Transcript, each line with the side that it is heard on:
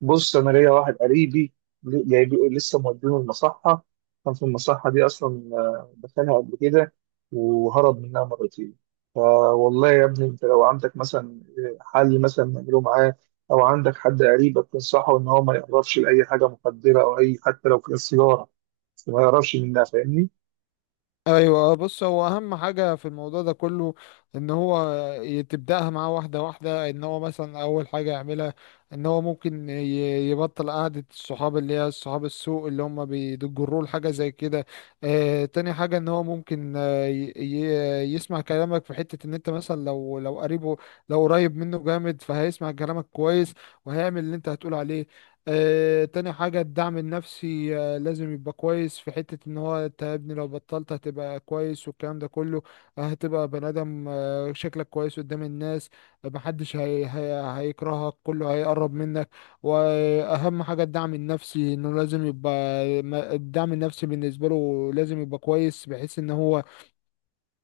right: بص، انا ليا واحد قريبي جايب لسه مودينه المصحه. كان في المصحه دي اصلا، دخلها قبل كده وهرب منها مرتين. فوالله يا ابني، انت لو عندك مثلا حل مثلا نعمله معاه، او عندك حد قريبك تنصحه ان هو ما يقربش لاي حاجه مخدره او اي حتى لو كان سيجاره، بس ما يقربش منها. فاهمني؟
left: ايوه. بص، هو اهم حاجه في الموضوع ده كله ان هو تبداها معاه واحده واحده. ان هو مثلا اول حاجه يعملها ان هو ممكن يبطل قعده الصحاب اللي هي الصحاب السوء اللي هم بيجروا لحاجه زي كده. تاني حاجه ان هو ممكن يسمع كلامك في حته ان انت مثلا لو قريبه، لو قريب منه جامد فهيسمع كلامك كويس وهيعمل اللي انت هتقول عليه. تاني حاجة الدعم النفسي، لازم يبقى كويس في حتة ان هو انت يا ابني لو بطلت هتبقى كويس والكلام ده كله. هتبقى بني ادم، شكلك كويس قدام الناس. محدش هي هي هيكرهك، كله هيقرب منك. واهم حاجة الدعم النفسي انه لازم يبقى، الدعم النفسي بالنسبة له لازم يبقى كويس بحيث ان هو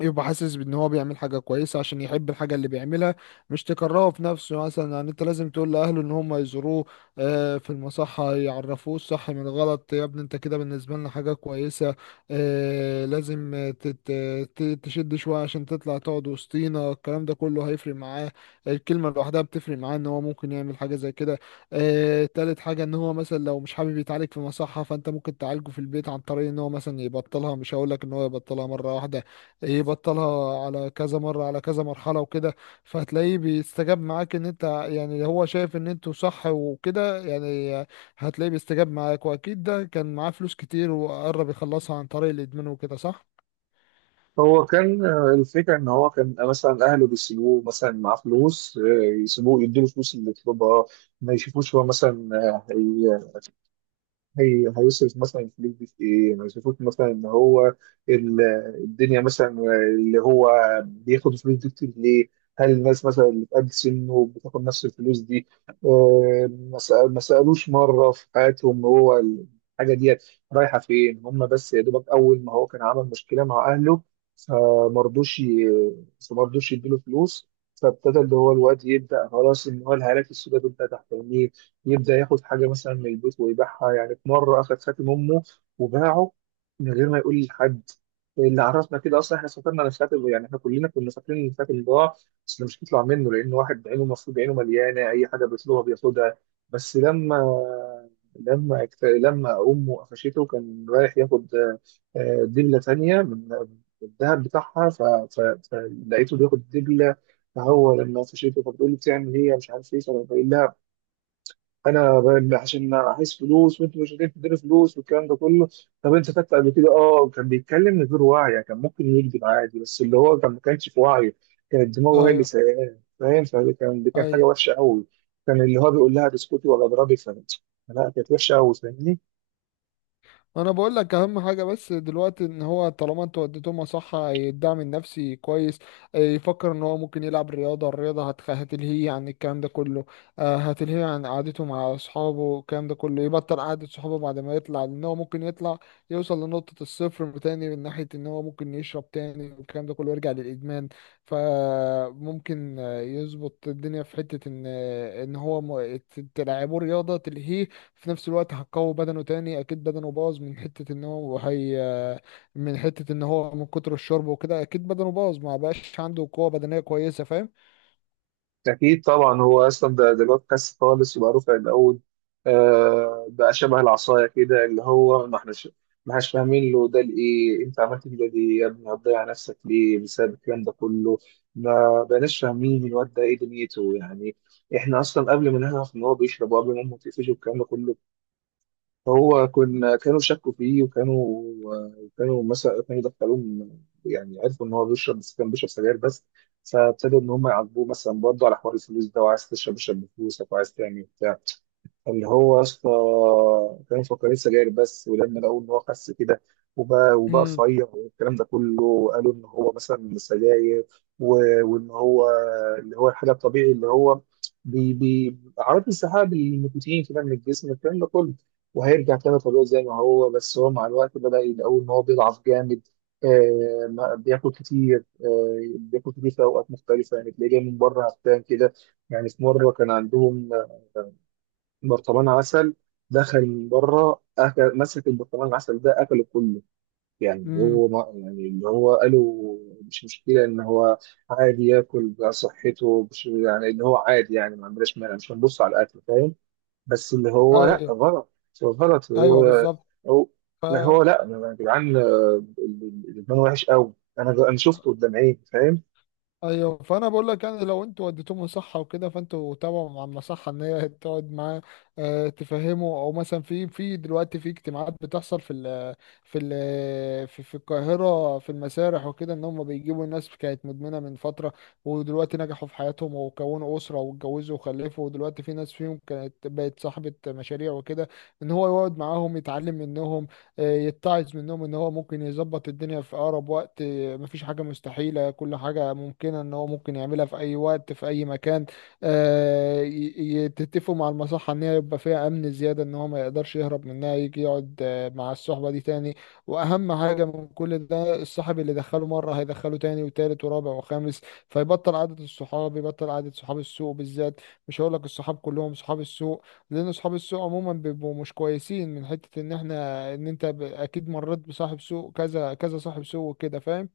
left: يبقى حاسس بان هو بيعمل حاجه كويسه عشان يحب الحاجه اللي بيعملها، مش تكرهه في نفسه. مثلا يعني انت لازم تقول لاهله ان هم يزوروه في المصحه، يعرفوه الصح من الغلط. يا ابني انت كده بالنسبه لنا حاجه كويسه، لازم تشد شويه عشان تطلع تقعد وسطينا. الكلام ده كله هيفرق معاه، الكلمه لوحدها بتفرق معاه ان هو ممكن يعمل حاجه زي كده. تالت حاجه ان هو مثلا لو مش حابب يتعالج في مصحه فانت ممكن تعالجه في البيت عن طريق ان هو مثلا يبطلها. مش هقول لك ان هو يبطلها مره واحده، ايه بطلها على كذا مرة، على كذا مرحلة وكده. فهتلاقيه بيستجاب معاك، ان انت يعني هو شايف ان انتوا صح وكده يعني. هتلاقيه بيستجاب معاك، واكيد ده كان معاه فلوس كتير وقرب يخلصها عن طريق الادمان وكده، صح؟
right: هو كان، الفكره ان هو كان مثلا اهله بيسيبوه مثلا معاه فلوس، يسيبوه يديله فلوس اللي يطلبها. ما يشوفوش هو مثلا آه، هيصرف مثلا الفلوس دي في ايه؟ ما يصرفوش مثلا ان هو ال- الدنيا مثلا، اللي هو بياخد الفلوس دي كتير ليه؟ هل الناس مثلا اللي في قد سنه بتاخد نفس الفلوس دي؟ ما سألوش مرة في حياتهم هو الحاجة دي رايحة فين؟ هم بس يا دوبك أول ما هو كان عمل مشكلة مع أهله فمرضوش ي- فمرضوش يديله فلوس، فابتدى اللي هو الواد يبدأ خلاص إن هو الهالات السوداء تبدأ تحت عينيه. يبدأ ياخد حاجة مثلا من البيت ويبيعها، يعني في مرة أخد خاتم أمه وباعه من غير ما يقول لحد. اللي عرفنا كده أصلا إحنا سافرنا الخاتم، يعني إحنا كلنا كنا فاكرين إن الخاتم ضاع. بس ده مش هيطلع منه، لأن واحد عينه المفروض عينه مليانة، أي حاجة بيطلبها بياخدها. بس لما أمه قفشته كان رايح ياخد دبلة تانية من الذهب بتاعها، فلقيته بياخد دبلة. فهو لما قفشته فبتقول لي بتعمل إيه مش عارف إيه، فأنا بقول لها: انا عشان عايز فلوس وانتوا مش قادرين تديني فلوس والكلام ده كله. طب انت خدت قبل كده؟ اه كان بيتكلم من غير وعي، يعني كان ممكن يكذب عادي، بس اللي هو كان ما كانش في وعيه. كانت دماغه هي اللي
left: ايوه،
right: سايقاه، فاهم؟ فكان دي كان حاجه
left: ايوه.
right: وحشه قوي. كان اللي هو بيقول لها بسكوتي ولا اضربي فلا. لا، كانت وحشه قوي. فاهمني؟
left: انا بقول لك اهم حاجه بس دلوقتي، ان هو طالما انتوا وديتهم صح الدعم النفسي كويس، يفكر ان هو ممكن يلعب رياضه. الرياضه هتلهيه عن الكلام ده كله، هتلهيه عن قعدته مع اصحابه والكلام ده كله. يبطل قعده صحابه بعد ما يطلع، لان هو ممكن يطلع يوصل لنقطه الصفر تاني من ناحيه ان هو ممكن يشرب تاني والكلام ده كله يرجع للادمان. فممكن يظبط الدنيا في حته ان تلعبه رياضه تلهيه. في نفس الوقت هتقوي بدنه تاني، اكيد بدنه باظ من حتة ان هو من كتر الشرب وكده اكيد بدنه باظ، ما بقاش عنده قوة بدنية كويسة، فاهم؟
right: أكيد طبعا، هو أصلا ده بودكاست خالص وبقى رفع العود، بقى شبه العصاية كده، اللي هو ما احناش فاهمين له ده لإيه. أنت عملت كده ليه يا ابني؟ هتضيع نفسك ليه بسبب الكلام ده كله؟ ما بقناش فاهمين الواد ده إيه دنيته يعني. إحنا أصلا قبل ما نعرف إن هو بيشرب وقبل ما أمه تقفشه والكلام ده كله، هو كنا كانوا شكوا فيه وكانوا، مثلا كانوا يعني عرفوا ان هو بيشرب، بس كان بيشرب سجاير بس. فابتدوا ان هم يعاقبوه مثلا برضه على حوار الفلوس ده، وعايز تشرب اشرب بفلوسك، وعايز تعمل بتاع اللي هو يا اسطى. كانوا مفكرين سجاير بس، ولما لقوا ان هو خس كده وبقى
left: امم.
right: رفيع والكلام ده كله، وقالوا ان هو مثلا سجاير وان هو اللي هو الحاجه الطبيعي، اللي هو بي بي اعراض انسحاب النيكوتين كده من الجسم، الكلام ده كله، وهيرجع تاني طبيعي زي ما هو. بس هو مع الوقت بدأ يلاقوا ان هو بيضعف جامد، بياكل كتير، بياكل كتير في اوقات مختلفه، يعني تلاقيه جاي من بره هفتان كده. يعني في مره كان عندهم برطمان عسل، دخل من بره أكل، مسك البرطمان العسل ده أكله كله. يعني
left: امم.
right: هو، ما يعني اللي هو قالوا مش مشكلة إن هو عادي ياكل بقى صحته، مش يعني إن هو عادي، يعني ما عندناش مانع، مش هنبص على الأكل. فاهم؟ بس اللي هو لأ،
left: ايوه،
right: غلط. هو غلط.
left: ايوه،
right: هو
left: بالظبط.
right: هو
left: ف،
right: ما هو لأ يا جدعان، الإدمان وحش قوي. أنا شفته قدام عيني. فاهم؟
left: ايوه، فانا بقول لك يعني لو انتوا وديتوه مصحه وكده، فانتوا تابعوا مع المصحه ان هي تقعد معاه، تفهمه. او مثلا في في دلوقتي في اجتماعات بتحصل في في القاهره في المسارح وكده، ان هم بيجيبوا الناس كانت مدمنه من فتره، ودلوقتي نجحوا في حياتهم وكونوا اسره واتجوزوا وخلفوا. ودلوقتي في ناس فيهم كانت بقت صاحبه مشاريع وكده. ان هو يقعد معاهم يتعلم منهم، يتعظ منهم ان هو ممكن يظبط الدنيا في اقرب وقت. مفيش حاجة مستحيلة، كل حاجة ممكنة ان هو ممكن يعملها في اي وقت في اي مكان. آه، ي- تتفقوا مع المصحة ان هي يبقى فيها امن زيادة، ان هو ما يقدرش يهرب منها يجي يقعد مع الصحبة دي تاني. واهم حاجة من كل ده، الصاحب اللي دخله مرة هيدخله تاني وتالت ورابع وخامس، فيبطل عادة الصحاب، يبطل عادة صحاب السوق بالذات. مش هقول لك الصحاب كلهم صحاب السوق، لان صحاب السوق عموما بيبقوا مش كويسين، من حتة ان احنا ان انت اكيد مريت بصاحب سوء، كذا كذا صاحب سوء كده، فاهم؟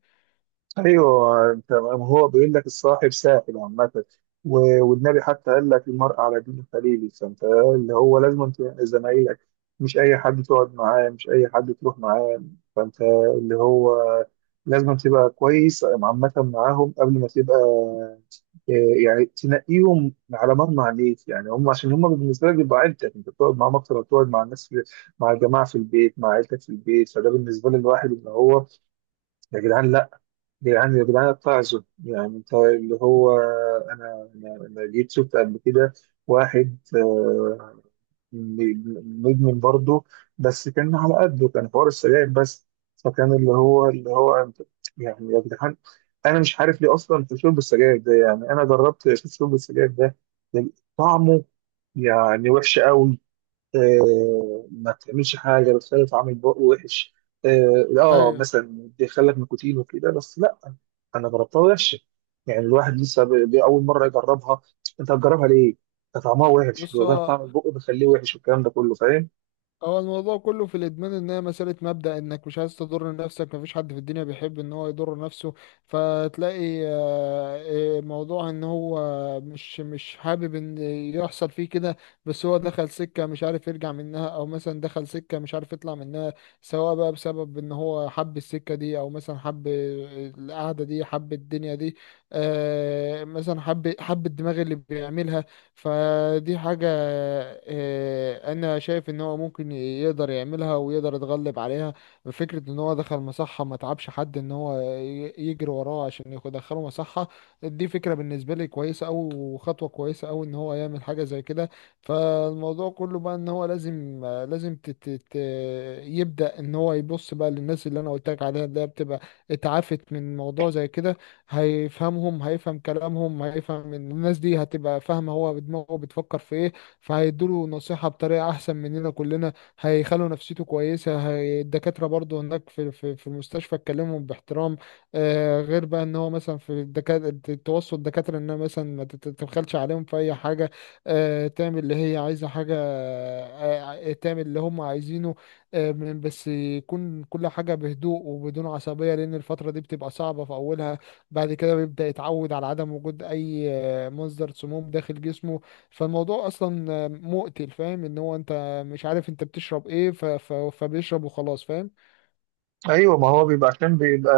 right: ايوه، انت هو بيقول لك الصاحب ساحب عامه، والنبي حتى قال لك المرء على دين خليله. فانت اللي هو لازم أنت يعني زمايلك، مش اي حد تقعد معاه، مش اي حد تروح معاه. فانت اللي هو لازم تبقى كويس عامه معاهم قبل ما تبقى، آه، يعني تنقيهم على مرمى عليك، يعني هم عشان هم بالنسبه لك بيبقى عيلتك، انت بتقعد معاهم اكتر ما بتقعد مع الناس في، مع الجماعه في البيت، مع عيلتك في البيت. فده بالنسبه للواحد ان هو يا جدعان، يعني يا جدعان اتعظوا. يعني انت اللي هو، انا انا أنا جيت شفت قبل كده واحد مدمن برضه، بس كان على قده، كان حوار السجاير بس. فكان اللي هو يعني يا جدعان، انا مش عارف ليه اصلا في شرب السجاير ده. يعني انا جربت اشوف شرب السجاير ده طعمه، يعني وحش قوي. ما تعملش حاجه بتخلي طعم البق وحش.
left: ايوه.
right: مثلا بيخلك نيكوتين وكده، بس لا، انا جربتها وحشه. يعني الواحد لسه اول مره يجربها، انت هتجربها ليه؟ ده طعمها وحش،
left: بص،
right: بيغير
left: هو
right: طعم البق بيخليه وحش والكلام ده كله. فاهم؟
left: هو الموضوع كله في الادمان ان هي مساله مبدا، انك مش عايز تضر نفسك، مفيش حد في الدنيا بيحب ان هو يضر نفسه. فتلاقي موضوع ان هو مش حابب ان يحصل فيه كده. بس هو دخل سكه مش عارف يرجع منها، او مثلا دخل سكه مش عارف يطلع منها، سواء بقى بسبب ان هو حب السكه دي او مثلا حب القعده دي، حب الدنيا دي، مثلا حب الدماغ اللي بيعملها. فدي حاجة، أنا شايف إن هو ممكن يقدر يعملها ويقدر يتغلب عليها. فكرة إن هو دخل مصحة، ما تعبش حد إن هو يجري وراه عشان يدخله مصحة، دي فكرة بالنسبة لي كويسة أوي وخطوة كويسة أوي إن هو يعمل حاجة زي كده. فالموضوع كله بقى إن هو لازم لازم تت تت يبدأ إن هو يبص بقى للناس اللي أنا قلت لك عليها، اللي هي بتبقى اتعافت من موضوع زي كده. هيفهمهم، هيفهم كلامهم، هيفهم إن الناس دي هتبقى فاهمة هو دماغه بتفكر في ايه، فهيدوله نصيحة بطريقة احسن مننا كلنا. هيخلوا نفسيته كويسة. هي الدكاترة برضو هناك في المستشفى اتكلمهم باحترام. غير بقى ان هو مثلا في الدكاترة، توصل الدكاترة انها مثلا ما تتدخلش عليهم في اي حاجة، تعمل اللي هي عايزة حاجة. تعمل اللي هم عايزينه. بس يكون كل حاجة بهدوء وبدون عصبية، لأن الفترة دي بتبقى صعبة في أولها. بعد كده بيبدأ يتعود على عدم وجود أي مصدر سموم داخل جسمه. فالموضوع أصلا مقتل، فاهم؟ إن هو أنت مش عارف أنت بتشرب إيه فبيشرب وخلاص، فاهم؟
right: ايوه، ما هو بيبقى عشان بيبقى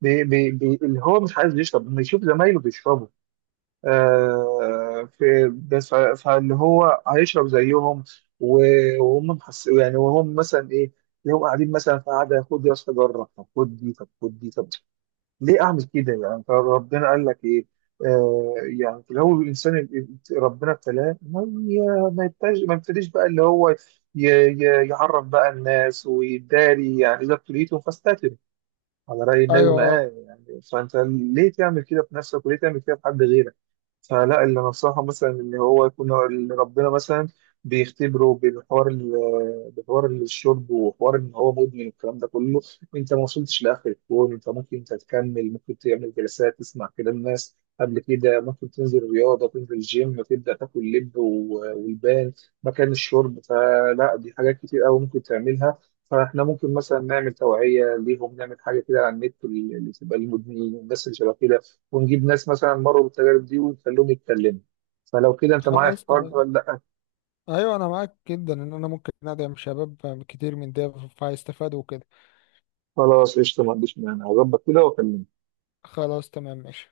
right: بي بي بي اللي هو مش عايز يشرب، لما يشوف زمايله بيشربوا في، بس فاللي هو هيشرب زيهم. وهم محس يعني، وهم مثلا ايه يوم قاعدين مثلا في قعده: خد يا اسطى جرب، طب خد دي، طب خد دي، طب ليه اعمل كده يعني؟ انت ربنا قال لك ايه؟ آه يعني في الاول الانسان ربنا ابتلاه، ما يبتديش بقى اللي هو يعرف بقى الناس ويداري. يعني اذا ابتليتم فاستتب، على رأي النبي
left: أيوه، أه.
right: معاه. يعني فأنت ليه تعمل كده في نفسك وليه تعمل كده في حد غيرك؟ فلا، اللي نصحه مثلا إن هو يكون اللي ربنا مثلا بيختبره بالحوار بحوار الشرب وحوار إن هو مدمن والكلام ده كله. أنت ما وصلتش لآخر الكون، أنت ممكن تتكمل، ممكن تعمل جلسات تسمع كلام الناس قبل كده، ممكن تنزل رياضة، تنزل الجيم، تبدأ تاكل لب والبان مكان الشرب. فلا، دي حاجات كتير أوي ممكن تعملها. فاحنا ممكن مثلا نعمل توعيه ليهم، نعمل حاجه كده على النت اللي تبقى للمدمنين والناس اللي شبه كده، ونجيب ناس مثلا مروا بالتجارب دي ونخليهم يتكلموا. فلو كده، انت معايا في
left: خلاص،
right: الحوار ده
left: تمام.
right: ولا لا؟
left: أيوه، أنا معاك جدا إن أنا ممكن أدعم شباب كتير من ده فهيستفادوا وكده.
right: خلاص، قشطه، ما عنديش مانع، هظبط كده واكلمك.
left: خلاص، تمام، ماشي.